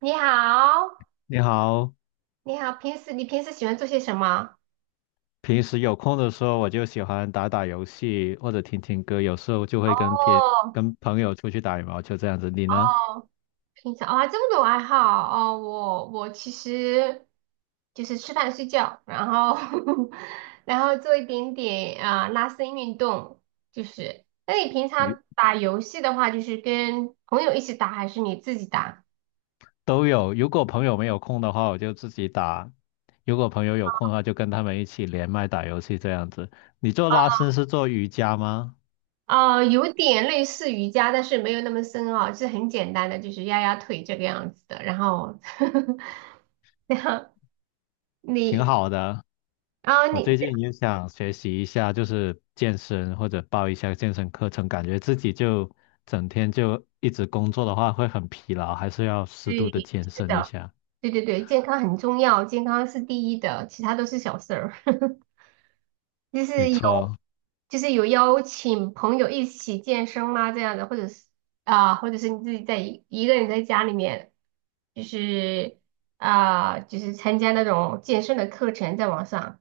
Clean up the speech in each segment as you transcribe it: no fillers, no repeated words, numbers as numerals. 你好，你好，你好，平时你喜欢做些什么？平时有空的时候我就喜欢打打游戏或者听听歌，有时候就会跟朋哦跟朋友出去打羽毛球这样子。你呢？哦，平常啊、这么多爱好哦，我其实就是吃饭睡觉，然后 然后做一点点啊、拉伸运动，就是。那你平与常打游戏的话，就是跟朋友一起打还是你自己打？都有。如果朋友没有空的话，我就自己打；如果朋友有空的话，就跟他们一起连麦打游戏这样子。你做拉伸是做瑜伽吗？有点类似瑜伽，但是没有那么深奥，就是很简单的，就是压压腿这个样子的。然后，然后挺你好的。啊、我你。最近也想学习一下，就是健身或者报一下健身课程，感觉自己就整天就一直工作的话会很疲劳，还是要适度对，的健是身一的，下。对对对，健康很重要，健康是第一的，其他都是小事儿。就没是有，错，就是有邀请朋友一起健身吗？这样的，或者是啊、或者是你自己在一个人在家里面，就是啊、就是参加那种健身的课程，在网上。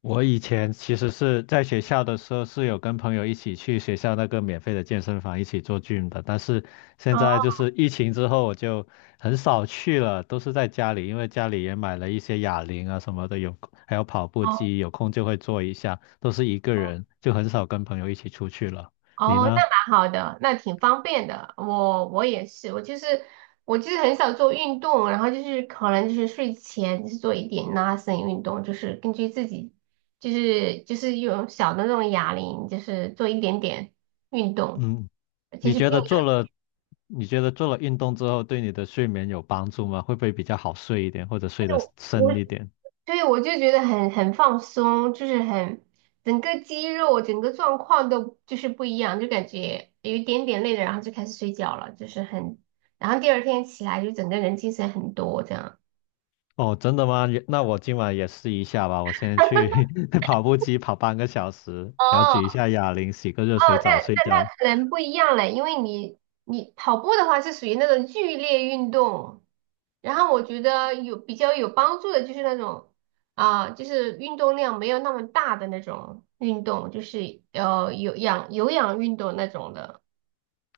我以前其实是在学校的时候是有跟朋友一起去学校那个免费的健身房一起做 gym 的，但是现在哦就是疫情之后我就很少去了，都是在家里，因为家里也买了一些哑铃啊什么的，还有跑步机，有空就会做一下，都是一个人，就很少跟朋友一起出去了。你哦，那呢？蛮好的，那挺方便的。我也是，我就是很少做运动，然后就是可能就是睡前就是做一点拉伸运动，就是根据自己就是用小的那种哑铃，就是做一点点运动，嗯，其你实并觉得没做了，你觉得做了运动之后对你的睡眠有帮助吗？会不会比较好睡一点，或者睡得有。深一点？对，我就觉得很放松，就是很整个肌肉、整个状况都就是不一样，就感觉有一点点累了，然后就开始睡觉了，就是很，然后第二天起来就整个人精神很多这样。哦，真的吗？也那我今晚也试一下吧。我先去 跑步机跑半个小时，然后举一哦，下哑铃，洗个热水澡睡觉。那人不一样嘞，因为你跑步的话是属于那种剧烈运动，然后我觉得有比较有帮助的就是那种啊、就是运动量没有那么大的那种运动，就是有氧运动那种的。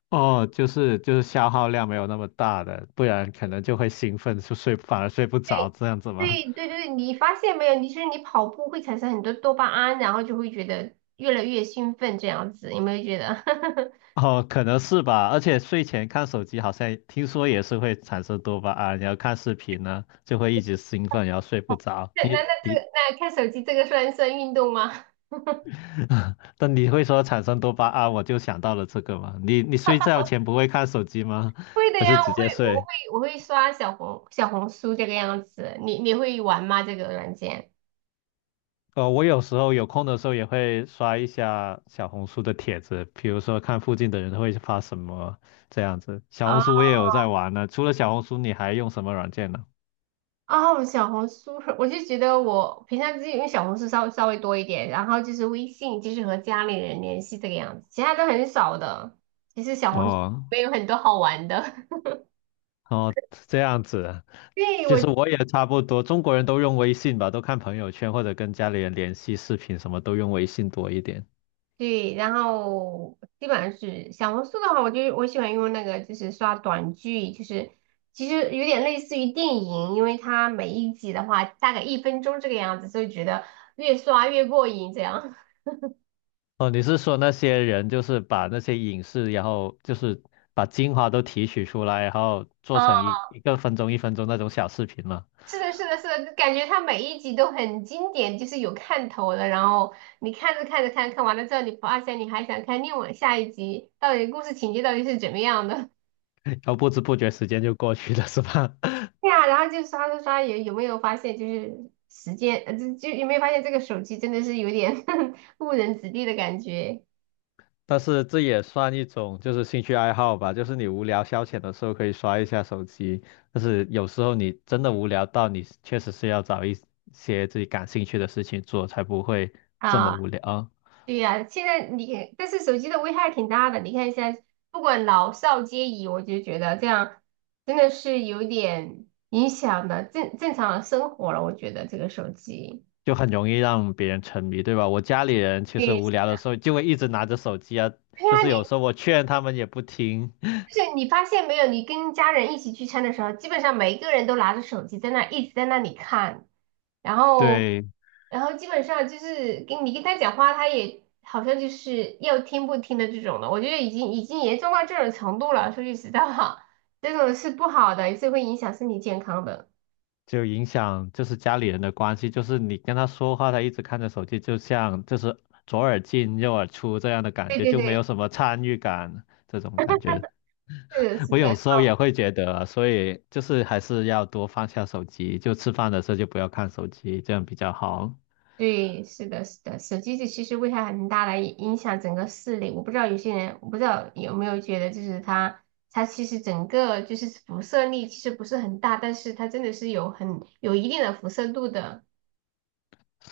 哦，就是消耗量没有那么大的，不然可能就会兴奋，就睡反而睡不着对。这样子吗？对对对，你发现没有？你是你跑步会产生很多多巴胺，然后就会觉得越来越兴奋，这样子有没有觉得？哦，可能是吧。而且睡前看手机好像听说也是会产生多巴胺，然后看视频呢就会一直兴奋，然后睡不着。那那那这个那看手机这个算运动吗？但你会说产生多巴胺，我就想到了这个嘛。你睡觉前不会看手机吗？会 的还是呀，我直接会我睡？会我会刷小红书这个样子。你你会玩吗？这个软件？哦，我有时候有空的时候也会刷一下小红书的帖子，比如说看附近的人会发什么这样子。小啊红书我也有在玩呢。除了小红书，你还用什么软件呢？哦，小红书，我就觉得我平常自己用小红书稍微多一点，然后就是微信，就是和家里人联系这个样子，其他都很少的。其实小红书哦没有很多好玩的。哦，这样子啊。 对，其实我。我也差不多，中国人都用微信吧，都看朋友圈或者跟家里人联系视频，什么都用微信多一点。对，然后基本上是小红书的话，我喜欢用那个，就是刷短剧，就是其实有点类似于电影，因为它每一集的话大概一分钟这个样子，所以觉得越刷越过瘾。这样，哦，你是说那些人就是把那些影视，然后就是把精华都提取出来，然后 做嗯，成一个分钟、1分钟那种小视频嘛，是的，是的，是的，就感觉它每一集都很经典，就是有看头的。然后你看着看着，看完了之后，你发现你还想看另外下一集，到底故事情节到底是怎么样的？然后不知不觉时间就过去了，是吧？对呀，然后就刷刷刷，有没有发现就是时间，就有没有发现这个手机真的是有点 误人子弟的感觉 但是这也算一种就是兴趣爱好吧，就是你无聊消遣的时候可以刷一下手机，但是有时候你真的无聊到你确实是要找一些自己感兴趣的事情做，才不会这么啊？无聊啊。对呀，现在你但是手机的危害挺大的，你看现在不管老少皆宜，我就觉得这样真的是有点影响的正常的生活了，我觉得这个手机。就很容易让别人沉迷，对吧？我家里人其实对，无聊的时候就会一直拿着手机啊，对就呀，是你。有时候我劝他们也不听，就是你发现没有，你跟家人一起聚餐的时候，基本上每一个人都拿着手机在那一直在那里看，然后，对，然后基本上就是跟你跟他讲话，他也好像就是要听不听的这种的。我觉得已经严重到这种程度了。说句实在话，这种是不好的，也是会影响身体健康的。就影响就是家里人的关系，就是你跟他说话，他一直看着手机，就像就是左耳进右耳出这样的感对觉，对就没有对，什么参与感这种感觉。是的，是我的，有时候也会觉得，所以就是还是要多放下手机，就吃饭的时候就不要看手机，这样比较好。对，是的，是的，手机其实危害很大的，影响整个视力。我不知道有些人，我不知道有没有觉得，就是它，它其实整个就是辐射力其实不是很大，但是它真的是有很有一定的辐射度的，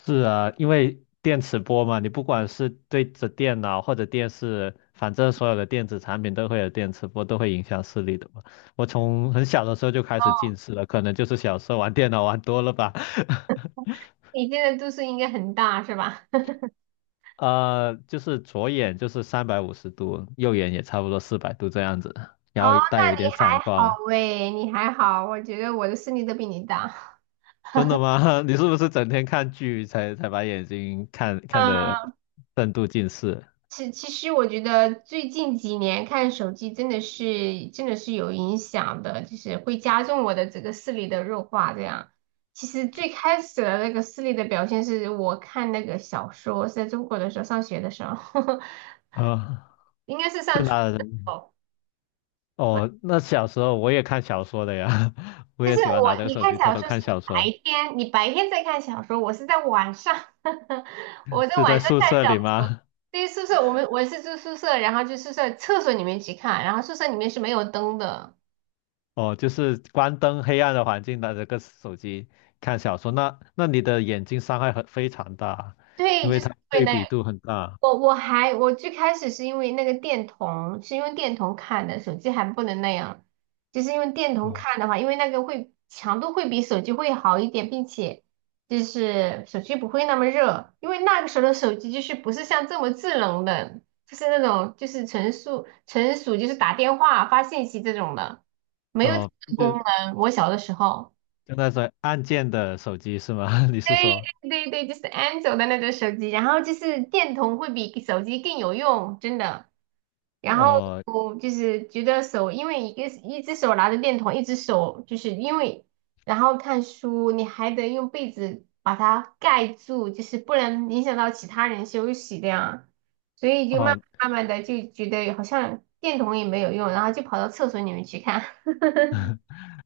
是啊，因为电磁波嘛，你不管是对着电脑或者电视，反正所有的电子产品都会有电磁波，都会影响视力的嘛。我从很小的时候就开始哦，近视了，可能就是小时候玩电脑玩多了吧。你这在度数应该很大，是吧？就是左眼就是350度，右眼也差不多400度这样子，哦，然后带那有一你点散还好光。喂，你还好，我觉得我的视力都比你大。真的吗？你是不是整天看剧才把眼睛看看嗯。的深度近视 其实我觉得最近几年看手机真的是有影响的，就是会加重我的这个视力的弱化。这样，其实最开始的那个视力的表现是我看那个小说，是在中国的时候上学的时候，啊？应该是就上初中拿的时候。我哦，那小时候我也看小说的呀，我但也是喜欢我拿着你手看机偷小偷说是看小白说。天，你白天在看小说，我是在晚上，我在是在晚上宿看舍小里说。吗？对，宿舍我们我是住宿舍，然后就宿舍厕所里面去看，然后宿舍里面是没有灯的。哦，就是关灯黑暗的环境，拿着个手机看小说，那你的眼睛伤害很非常大，因对，就为是它对对那比个。度很大。我最开始是因为那个电筒，是用电筒看的，手机还不能那样，就是用电筒嗯，看的话，因为那个会强度会比手机会好一点，并且就是手机不会那么热，因为那个时候的手机就是不是像这么智能的，就是那种就是纯属就是打电话发信息这种的，没有这哦，个功就能。我小的时候。就那种按键的手机是吗？你是说？对对对，就是安卓的那种手机，然后就是电筒会比手机更有用，真的。然后哦我就是觉得手，因为一个一只手拿着电筒，一只手就是因为，然后看书你还得用被子把它盖住，就是不能影响到其他人休息这样，所以就慢哦，慢慢慢的就觉得好像电筒也没有用，然后就跑到厕所里面去看，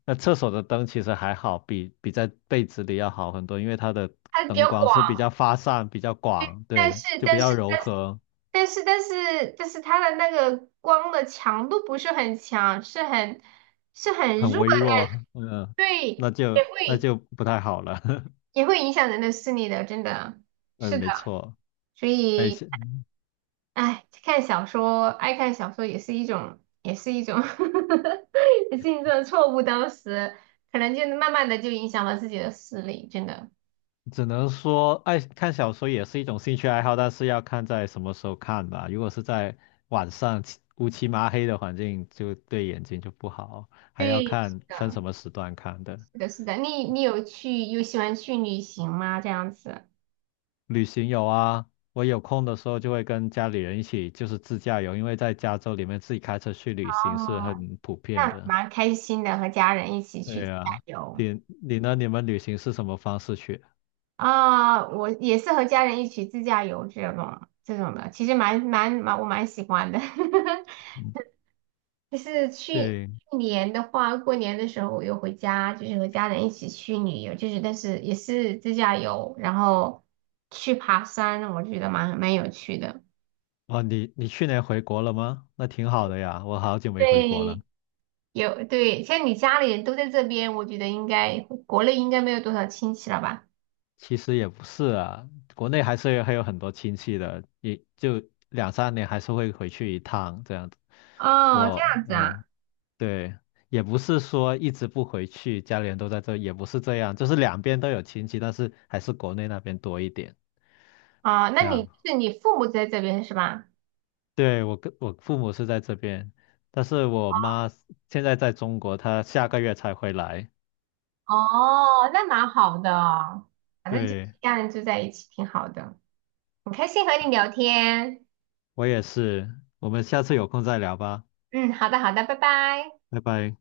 那厕所的灯其实还好，比在被子里要好很多，因为它的它比灯较光广。是比较发散、比较广，但对，是就比但较是柔和。但是它的那个光的强度不是很强，是很弱很微的那种弱，嗯，对，那也就那会就不太好了。也会影响人的视力的，真的嗯，是的。没错，所哎，以，是，哎，看小说，爱看小说也是一种，也是一种 也是一种错误。当时可能就慢慢的就影响了自己的视力，真的。只能说爱看小说也是一种兴趣爱好，但是要看在什么时候看吧。如果是在晚上漆乌漆麻黑的环境，就对眼睛就不好，还要对，是看分的，什么时段看的。是的，是的。你有去有喜欢去旅行吗？这样子。旅行有啊，我有空的时候就会跟家里人一起，就是自驾游，因为在加州里面自己开车去旅行是哦很普遍那的。蛮开心的，和家人一起去对自驾啊，游你呢？你们旅行是什么方式去？啊，我也是和家人一起自驾游这种这种的，其实蛮蛮蛮我蛮喜欢的。就是去对，去年的话，过年的时候我又回家，就是和家人一起去旅游，就是但是也是自驾游，然后去爬山，我觉得蛮有趣的。哦，你去年回国了吗？那挺好的呀，我好久没回国了。对，有对，像你家里人都在这边，我觉得应该国内应该没有多少亲戚了吧？其实也不是啊，国内还是还有很多亲戚的，也就两三年还是会回去一趟这样子。哦，这样子嗯，啊。对，也不是说一直不回去，家里人都在这，也不是这样，就是两边都有亲戚，但是还是国内那边多一点。啊，那这样，你是你父母在这边是吧？对，我跟我父母是在这边，但是我妈现在在中国，她下个月才回来。哦，那蛮好的，反正就是对。家人住在一起挺好的，很开心和你聊天。我也是，我们下次有空再聊吧，嗯，好的好的，拜拜。拜拜。